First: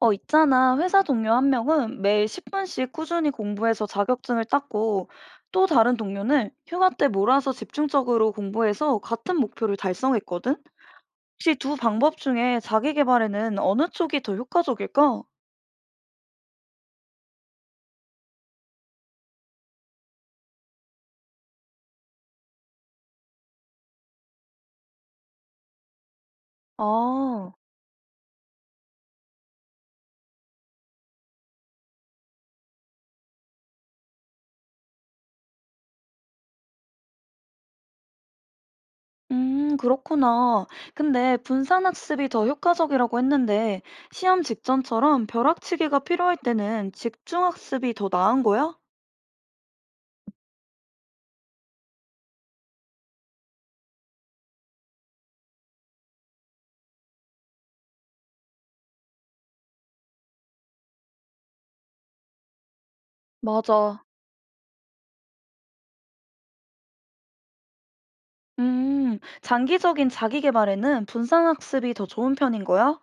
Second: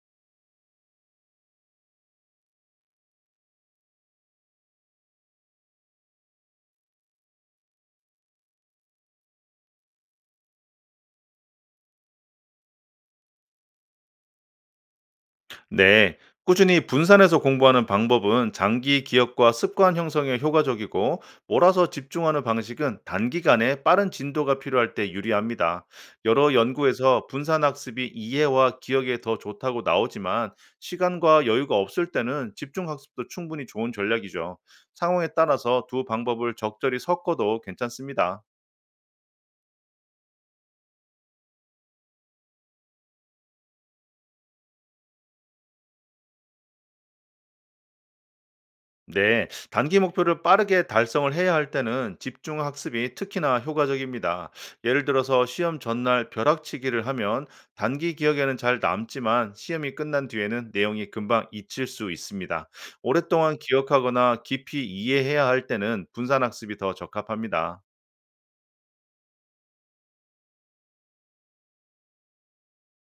있잖아. 회사 동료 한 명은 매일 10분씩 꾸준히 공부해서 자격증을 땄고, 또 다른 동료는 휴가 때 몰아서 집중적으로 공부해서 같은 목표를 달성했거든? 혹시 두 방법 중에 자기 개발에는 어느 쪽이 더 효과적일까? 네, 꾸준히 분산해서 공부하는 방법은 장기 기억과 습관 형성에 효과적이고 몰아서 집중하는 방식은 단기간에 빠른 진도가 필요할 때 유리합니다. 여러 연구에서 아, 분산 학습이 이해와 기억에 더 좋다고 나오지만 시간과 여유가 없을 때는 집중 학습도 충분히 좋은 전략이죠. 상황에 따라서 두 방법을 적절히 섞어도 괜찮습니다. 그렇구나. 근데 분산학습이 더 효과적이라고 했는데, 시험 직전처럼 벼락치기가 필요할 때는 집중학습이 더 나은 거야? 네, 단기 목표를 빠르게 달성을 해야 할 때는 집중 학습이 특히나 효과적입니다. 예를 들어서 시험 전날 벼락치기를 하면 단기 기억에는 잘 남지만 시험이 끝난 뒤에는 내용이 금방 잊힐 수 있습니다. 오랫동안 맞아. 기억하거나 깊이 이해해야 할 때는 분산 학습이 더 적합합니다. 장기적인 자기 개발에는 분산 학습이 더 좋은 편인 거야?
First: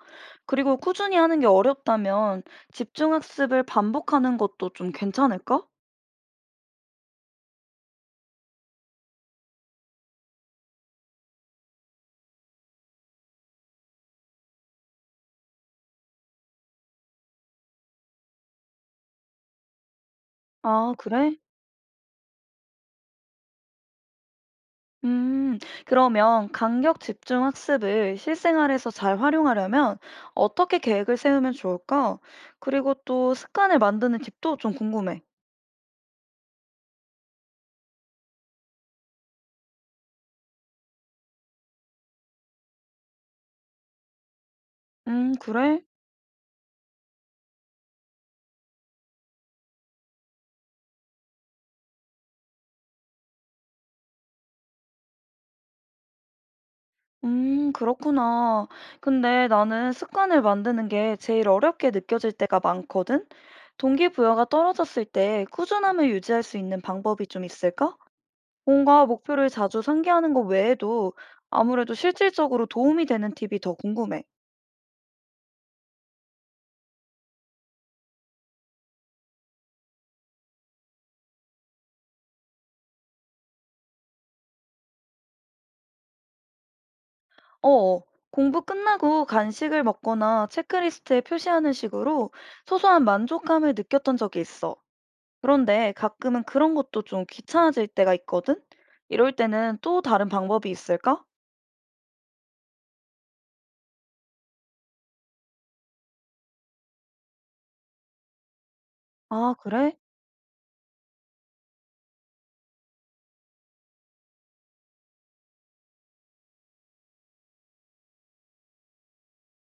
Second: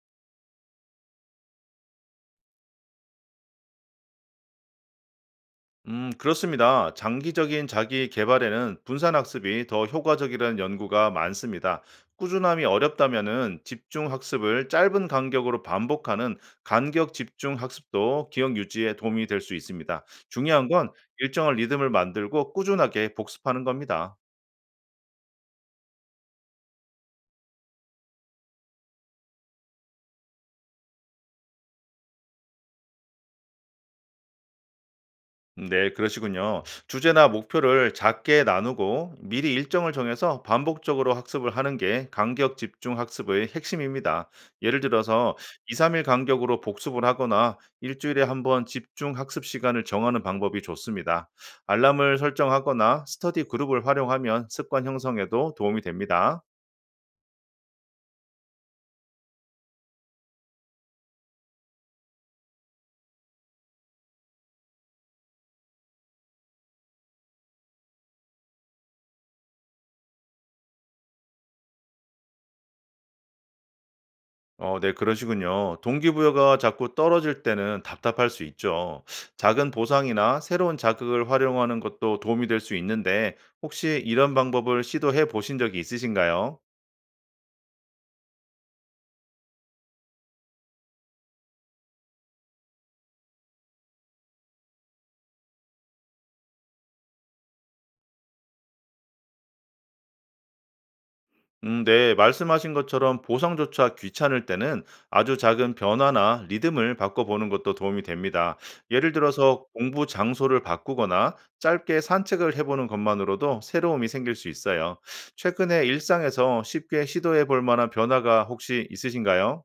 그리고 꾸준히 하는 게 어렵다면 집중 학습을 반복하는 것도 좀 괜찮을까? 그렇습니다. 장기적인 자기 개발에는 분산 학습이 더 효과적이라는 연구가 많습니다. 꾸준함이 어렵다면은 집중 학습을 짧은 간격으로 반복하는 간격 집중 학습도 기억 유지에 도움이 될 수 있습니다. 중요한 건 아, 그래? 일정한 리듬을 만들고 꾸준하게 복습하는 겁니다. 음, 그러면 간격 집중 학습을 실생활에서 잘 활용하려면 어떻게 계획을 세우면 좋을까? 그리고 또 습관을 만드는 팁도 좀 궁금해. 네, 그러시군요. 주제나 목표를 작게 나누고 미리 일정을 정해서 반복적으로 학습을 하는 게 간격 집중 학습의 핵심입니다. 예를 들어서 2, 그래? 3일 간격으로 복습을 하거나 일주일에 한번 집중 학습 시간을 정하는 방법이 좋습니다. 알람을 설정하거나 스터디 그룹을 활용하면 습관 형성에도 도움이 됩니다. 그렇구나. 근데 나는 습관을 만드는 게 제일 어렵게 느껴질 때가 많거든? 동기부여가 떨어졌을 때 꾸준함을 유지할 수 있는 방법이 좀 있을까? 뭔가 목표를 자주 상기하는 것 외에도 아무래도 실질적으로 도움이 되는 팁이 더 궁금해. 네, 그러시군요. 동기부여가 자꾸 떨어질 때는 답답할 수 있죠. 작은 보상이나 새로운 자극을 활용하는 것도 도움이 될 수 있는데, 혹시 이런 방법을 시도해 보신 적이 있으신가요? 어, 공부 끝나고 간식을 먹거나 체크리스트에 표시하는 식으로 소소한 만족감을 느꼈던 적이 있어. 그런데 가끔은 그런 것도 좀 귀찮아질 때가 있거든? 이럴 때는 또 다른 방법이 있을까? 네, 말씀하신 것처럼 보상조차 귀찮을 때는 아주 작은 변화나 리듬을 바꿔보는 것도 도움이 됩니다. 예를 아, 들어서 그래? 공부 장소를 바꾸거나 짧게 산책을 해보는 것만으로도 새로움이 생길 수 있어요. 최근에 일상에서 쉽게 시도해 볼 만한 변화가 혹시 있으신가요?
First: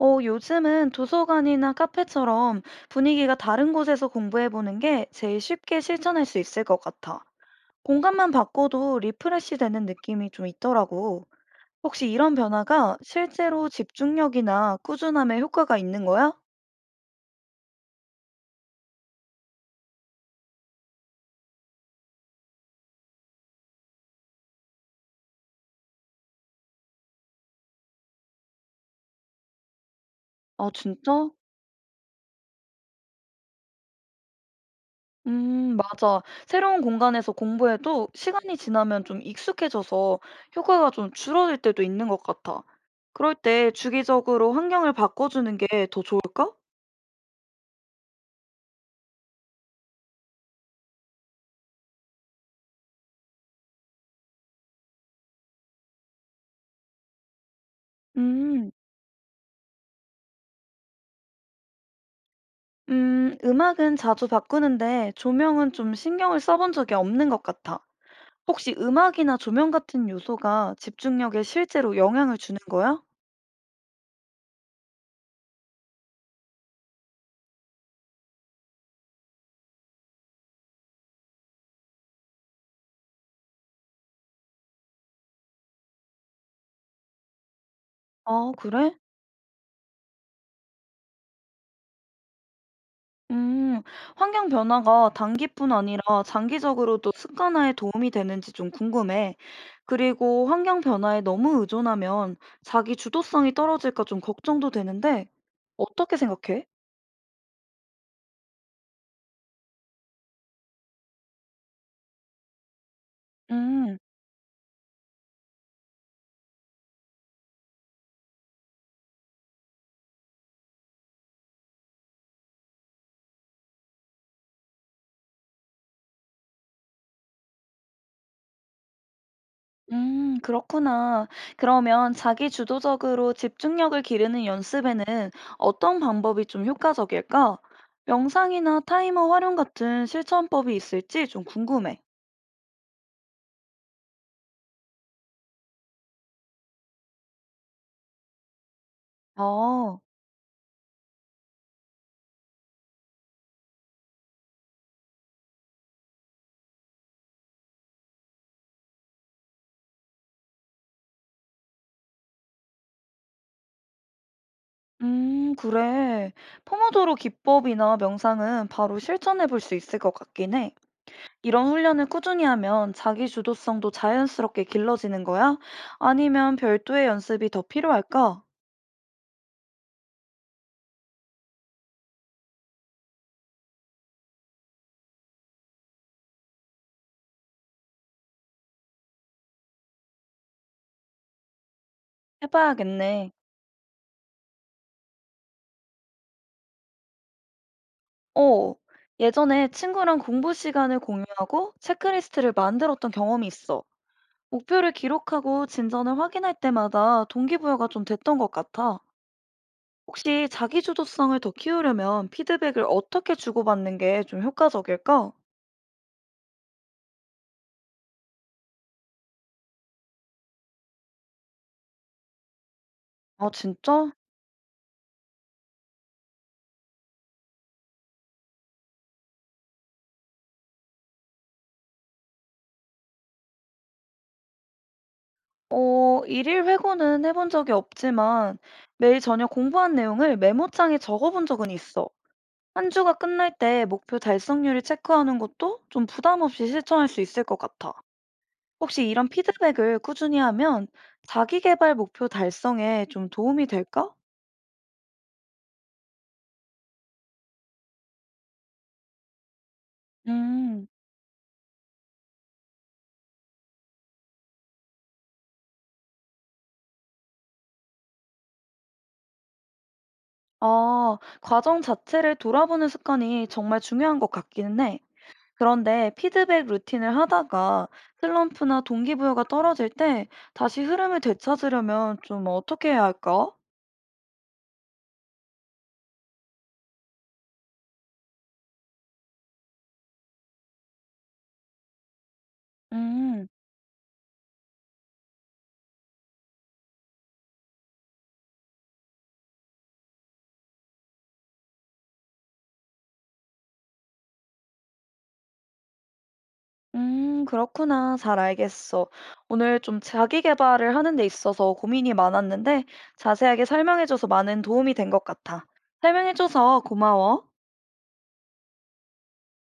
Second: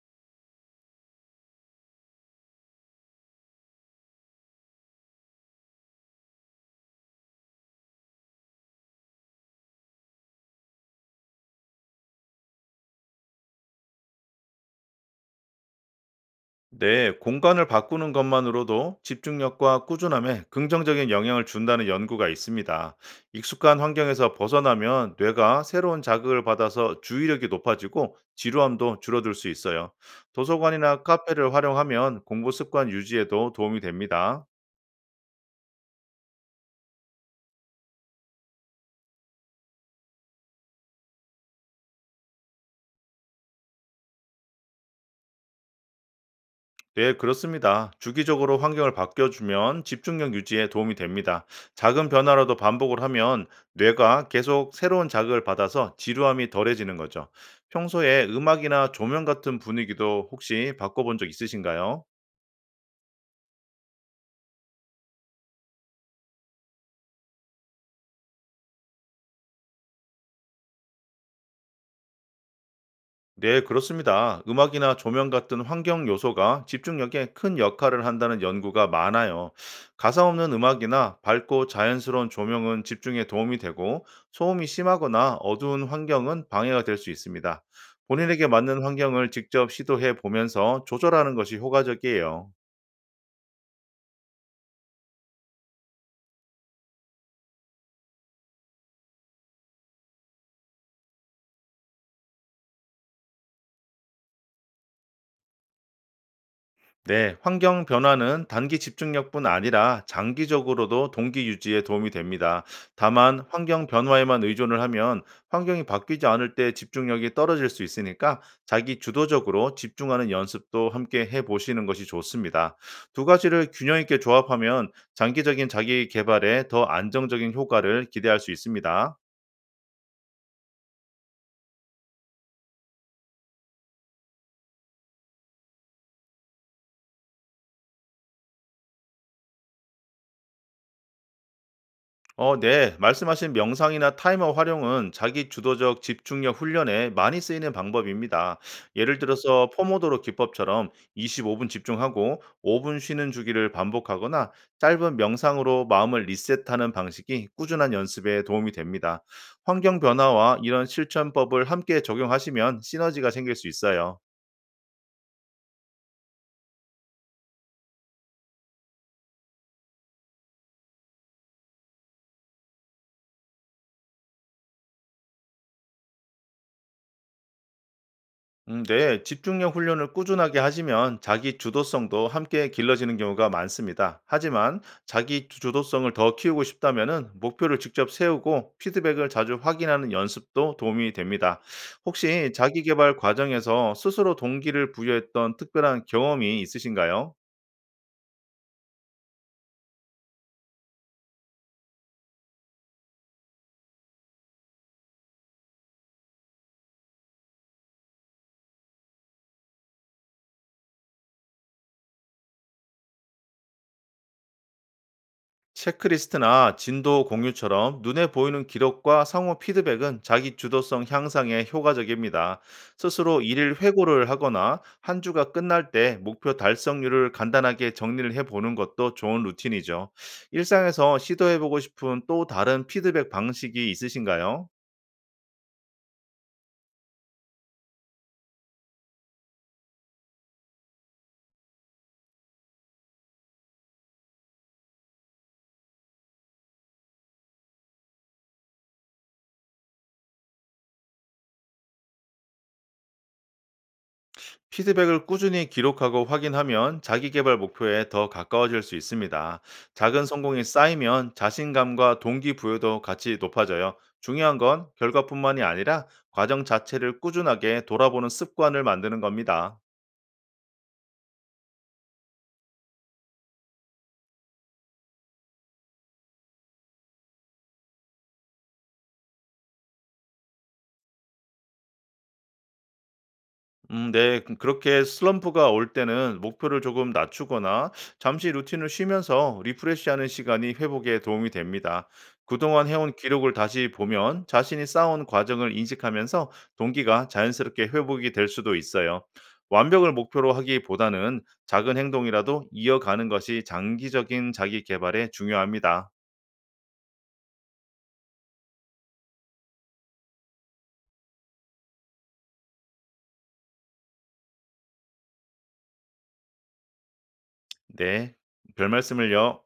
요즘은 도서관이나 카페처럼 분위기가 다른 곳에서 공부해보는 게 제일 쉽게 실천할 수 있을 것 같아. 공간만 바꿔도 리프레시 되는 느낌이 좀 있더라고. 혹시 이런 변화가 실제로 집중력이나 꾸준함에 효과가 있는 거야? 네, 공간을 바꾸는 것만으로도 집중력과 꾸준함에 긍정적인 영향을 준다는 연구가 있습니다. 익숙한 환경에서 벗어나면 뇌가 새로운 자극을 받아서 주의력이 높아지고 지루함도 줄어들 수 있어요. 아, 도서관이나 진짜? 카페를 활용하면 공부 습관 유지에도 도움이 됩니다. 맞아. 새로운 공간에서 공부해도 시간이 지나면 좀 익숙해져서 효과가 좀 줄어들 때도 있는 것 같아. 그럴 때 주기적으로 환경을 바꿔주는 게 더 좋을까? 네, 그렇습니다. 주기적으로 환경을 바뀌어주면 집중력 유지에 도움이 됩니다. 작은 변화라도 반복을 하면 뇌가 계속 새로운 자극을 받아서 지루함이 덜해지는 거죠. 평소에 음, 음악이나 조명 같은 분위기도 혹시 바꿔본 적 있으신가요? 음악은 자주 바꾸는데 조명은 좀 신경을 써본 적이 없는 것 같아. 혹시 음악이나 조명 같은 요소가 집중력에 실제로 영향을 주는 거야? 네, 그렇습니다. 음악이나 조명 같은 환경 요소가 집중력에 큰 역할을 한다는 연구가 많아요. 가사 없는 음악이나 밝고 자연스러운 조명은 집중에 도움이 되고, 소음이 심하거나 어두운 환경은 방해가 될 수 있습니다. 본인에게 아, 맞는 그래? 환경을 직접 시도해 보면서 조절하는 것이 효과적이에요. 음, 환경 변화가 단기뿐 아니라 장기적으로도 습관화에 도움이 되는지 좀 궁금해. 그리고 환경 변화에 너무 의존하면 자기 주도성이 떨어질까 좀 걱정도 되는데, 어떻게 생각해? 네, 환경 변화는 단기 집중력뿐 아니라 장기적으로도 동기 유지에 도움이 됩니다. 다만 환경 음, 변화에만 의존을 하면 환경이 바뀌지 않을 때 집중력이 떨어질 수 있으니까 자기 주도적으로 집중하는 연습도 함께 해 보시는 것이 좋습니다. 두 가지를 균형 있게 조합하면 장기적인 자기 개발에 더 안정적인 효과를 기대할 수 있습니다. 그렇구나. 그러면 자기 주도적으로 집중력을 기르는 연습에는 어떤 방법이 좀 효과적일까? 명상이나 타이머 활용 같은 실천법이 있을지 좀 궁금해. 네. 말씀하신 명상이나 타이머 활용은 자기 주도적 집중력 훈련에 많이 쓰이는 방법입니다. 예를 들어서 어. 포모도로 기법처럼 25분 집중하고 5분 쉬는 주기를 반복하거나 짧은 명상으로 마음을 리셋하는 방식이 꾸준한 연습에 도움이 됩니다. 환경 변화와 이런 실천법을 함께 적용하시면 시너지가 생길 수 있어요. 그래. 포모도로 기법이나 명상은 바로 실천해 볼 수 있을 것 같긴 해. 이런 훈련을 꾸준히 하면 자기 주도성도 자연스럽게 길러지는 거야? 아니면 별도의 연습이 더 필요할까? 네, 집중력 훈련을 꾸준하게 하시면 자기 주도성도 함께 길러지는 경우가 많습니다. 하지만 주도성을 더 키우고 싶다면은 목표를 직접 세우고 피드백을 자주 확인하는 연습도 도움이 됩니다. 혹시 자기 개발 해봐야겠네. 과정에서 스스로 동기를 부여했던 특별한 경험이 있으신가요? 어, 예전에 친구랑 공부 시간을 공유하고 체크리스트를 만들었던 경험이 있어. 목표를 기록하고 진전을 확인할 때마다 동기부여가 좀 됐던 것 같아. 혹시 자기주도성을 더 키우려면 피드백을 어떻게 주고받는 게 좀 효과적일까? 체크리스트나 진도 공유처럼 눈에 보이는 기록과 상호 피드백은 자기 주도성 향상에 효과적입니다. 스스로 아, 일일 진짜? 회고를 하거나 한 주가 끝날 때 목표 달성률을 간단하게 정리를 해보는 것도 좋은 루틴이죠. 일상에서 시도해보고 싶은 또 다른 피드백 방식이 있으신가요? 일일 회고는 해본 적이 없지만 매일 저녁 공부한 내용을 메모장에 적어본 적은 있어. 한 주가 끝날 때 목표 달성률을 체크하는 것도 좀 부담 없이 실천할 수 있을 것 같아. 혹시 이런 피드백을 꾸준히 하면 자기 개발 목표 달성에 좀 도움이 될까? 피드백을 꾸준히 기록하고 확인하면 자기 개발 목표에 더 가까워질 수 있습니다. 작은 성공이 음, 쌓이면 자신감과 동기부여도 같이 높아져요. 중요한 건 결과뿐만이 아니라 과정 자체를 꾸준하게 돌아보는 습관을 만드는 겁니다. 아, 과정 자체를 돌아보는 습관이 정말 중요한 것 같기는 해. 그런데 피드백 루틴을 하다가 슬럼프나 동기부여가 떨어질 때 다시 흐름을 되찾으려면 좀 어떻게 해야 할까? 음, 네. 그렇게 슬럼프가 올 때는 목표를 조금 낮추거나 잠시 루틴을 쉬면서 리프레시하는 시간이 회복에 도움이 됩니다. 그동안 해온 음, 기록을 다시 보면 자신이 쌓아온 과정을 인식하면서 동기가 자연스럽게 회복이 될 수도 있어요. 완벽을 목표로 하기보다는 작은 행동이라도 이어가는 것이 장기적인 자기 개발에 중요합니다. 그렇구나. 잘 알겠어. 오늘 좀 자기 개발을 하는 데 있어서 고민이 많았는데 자세하게 설명해줘서 많은 도움이 된 것 같아. 설명해줘서 고마워. 네. 별말씀을요.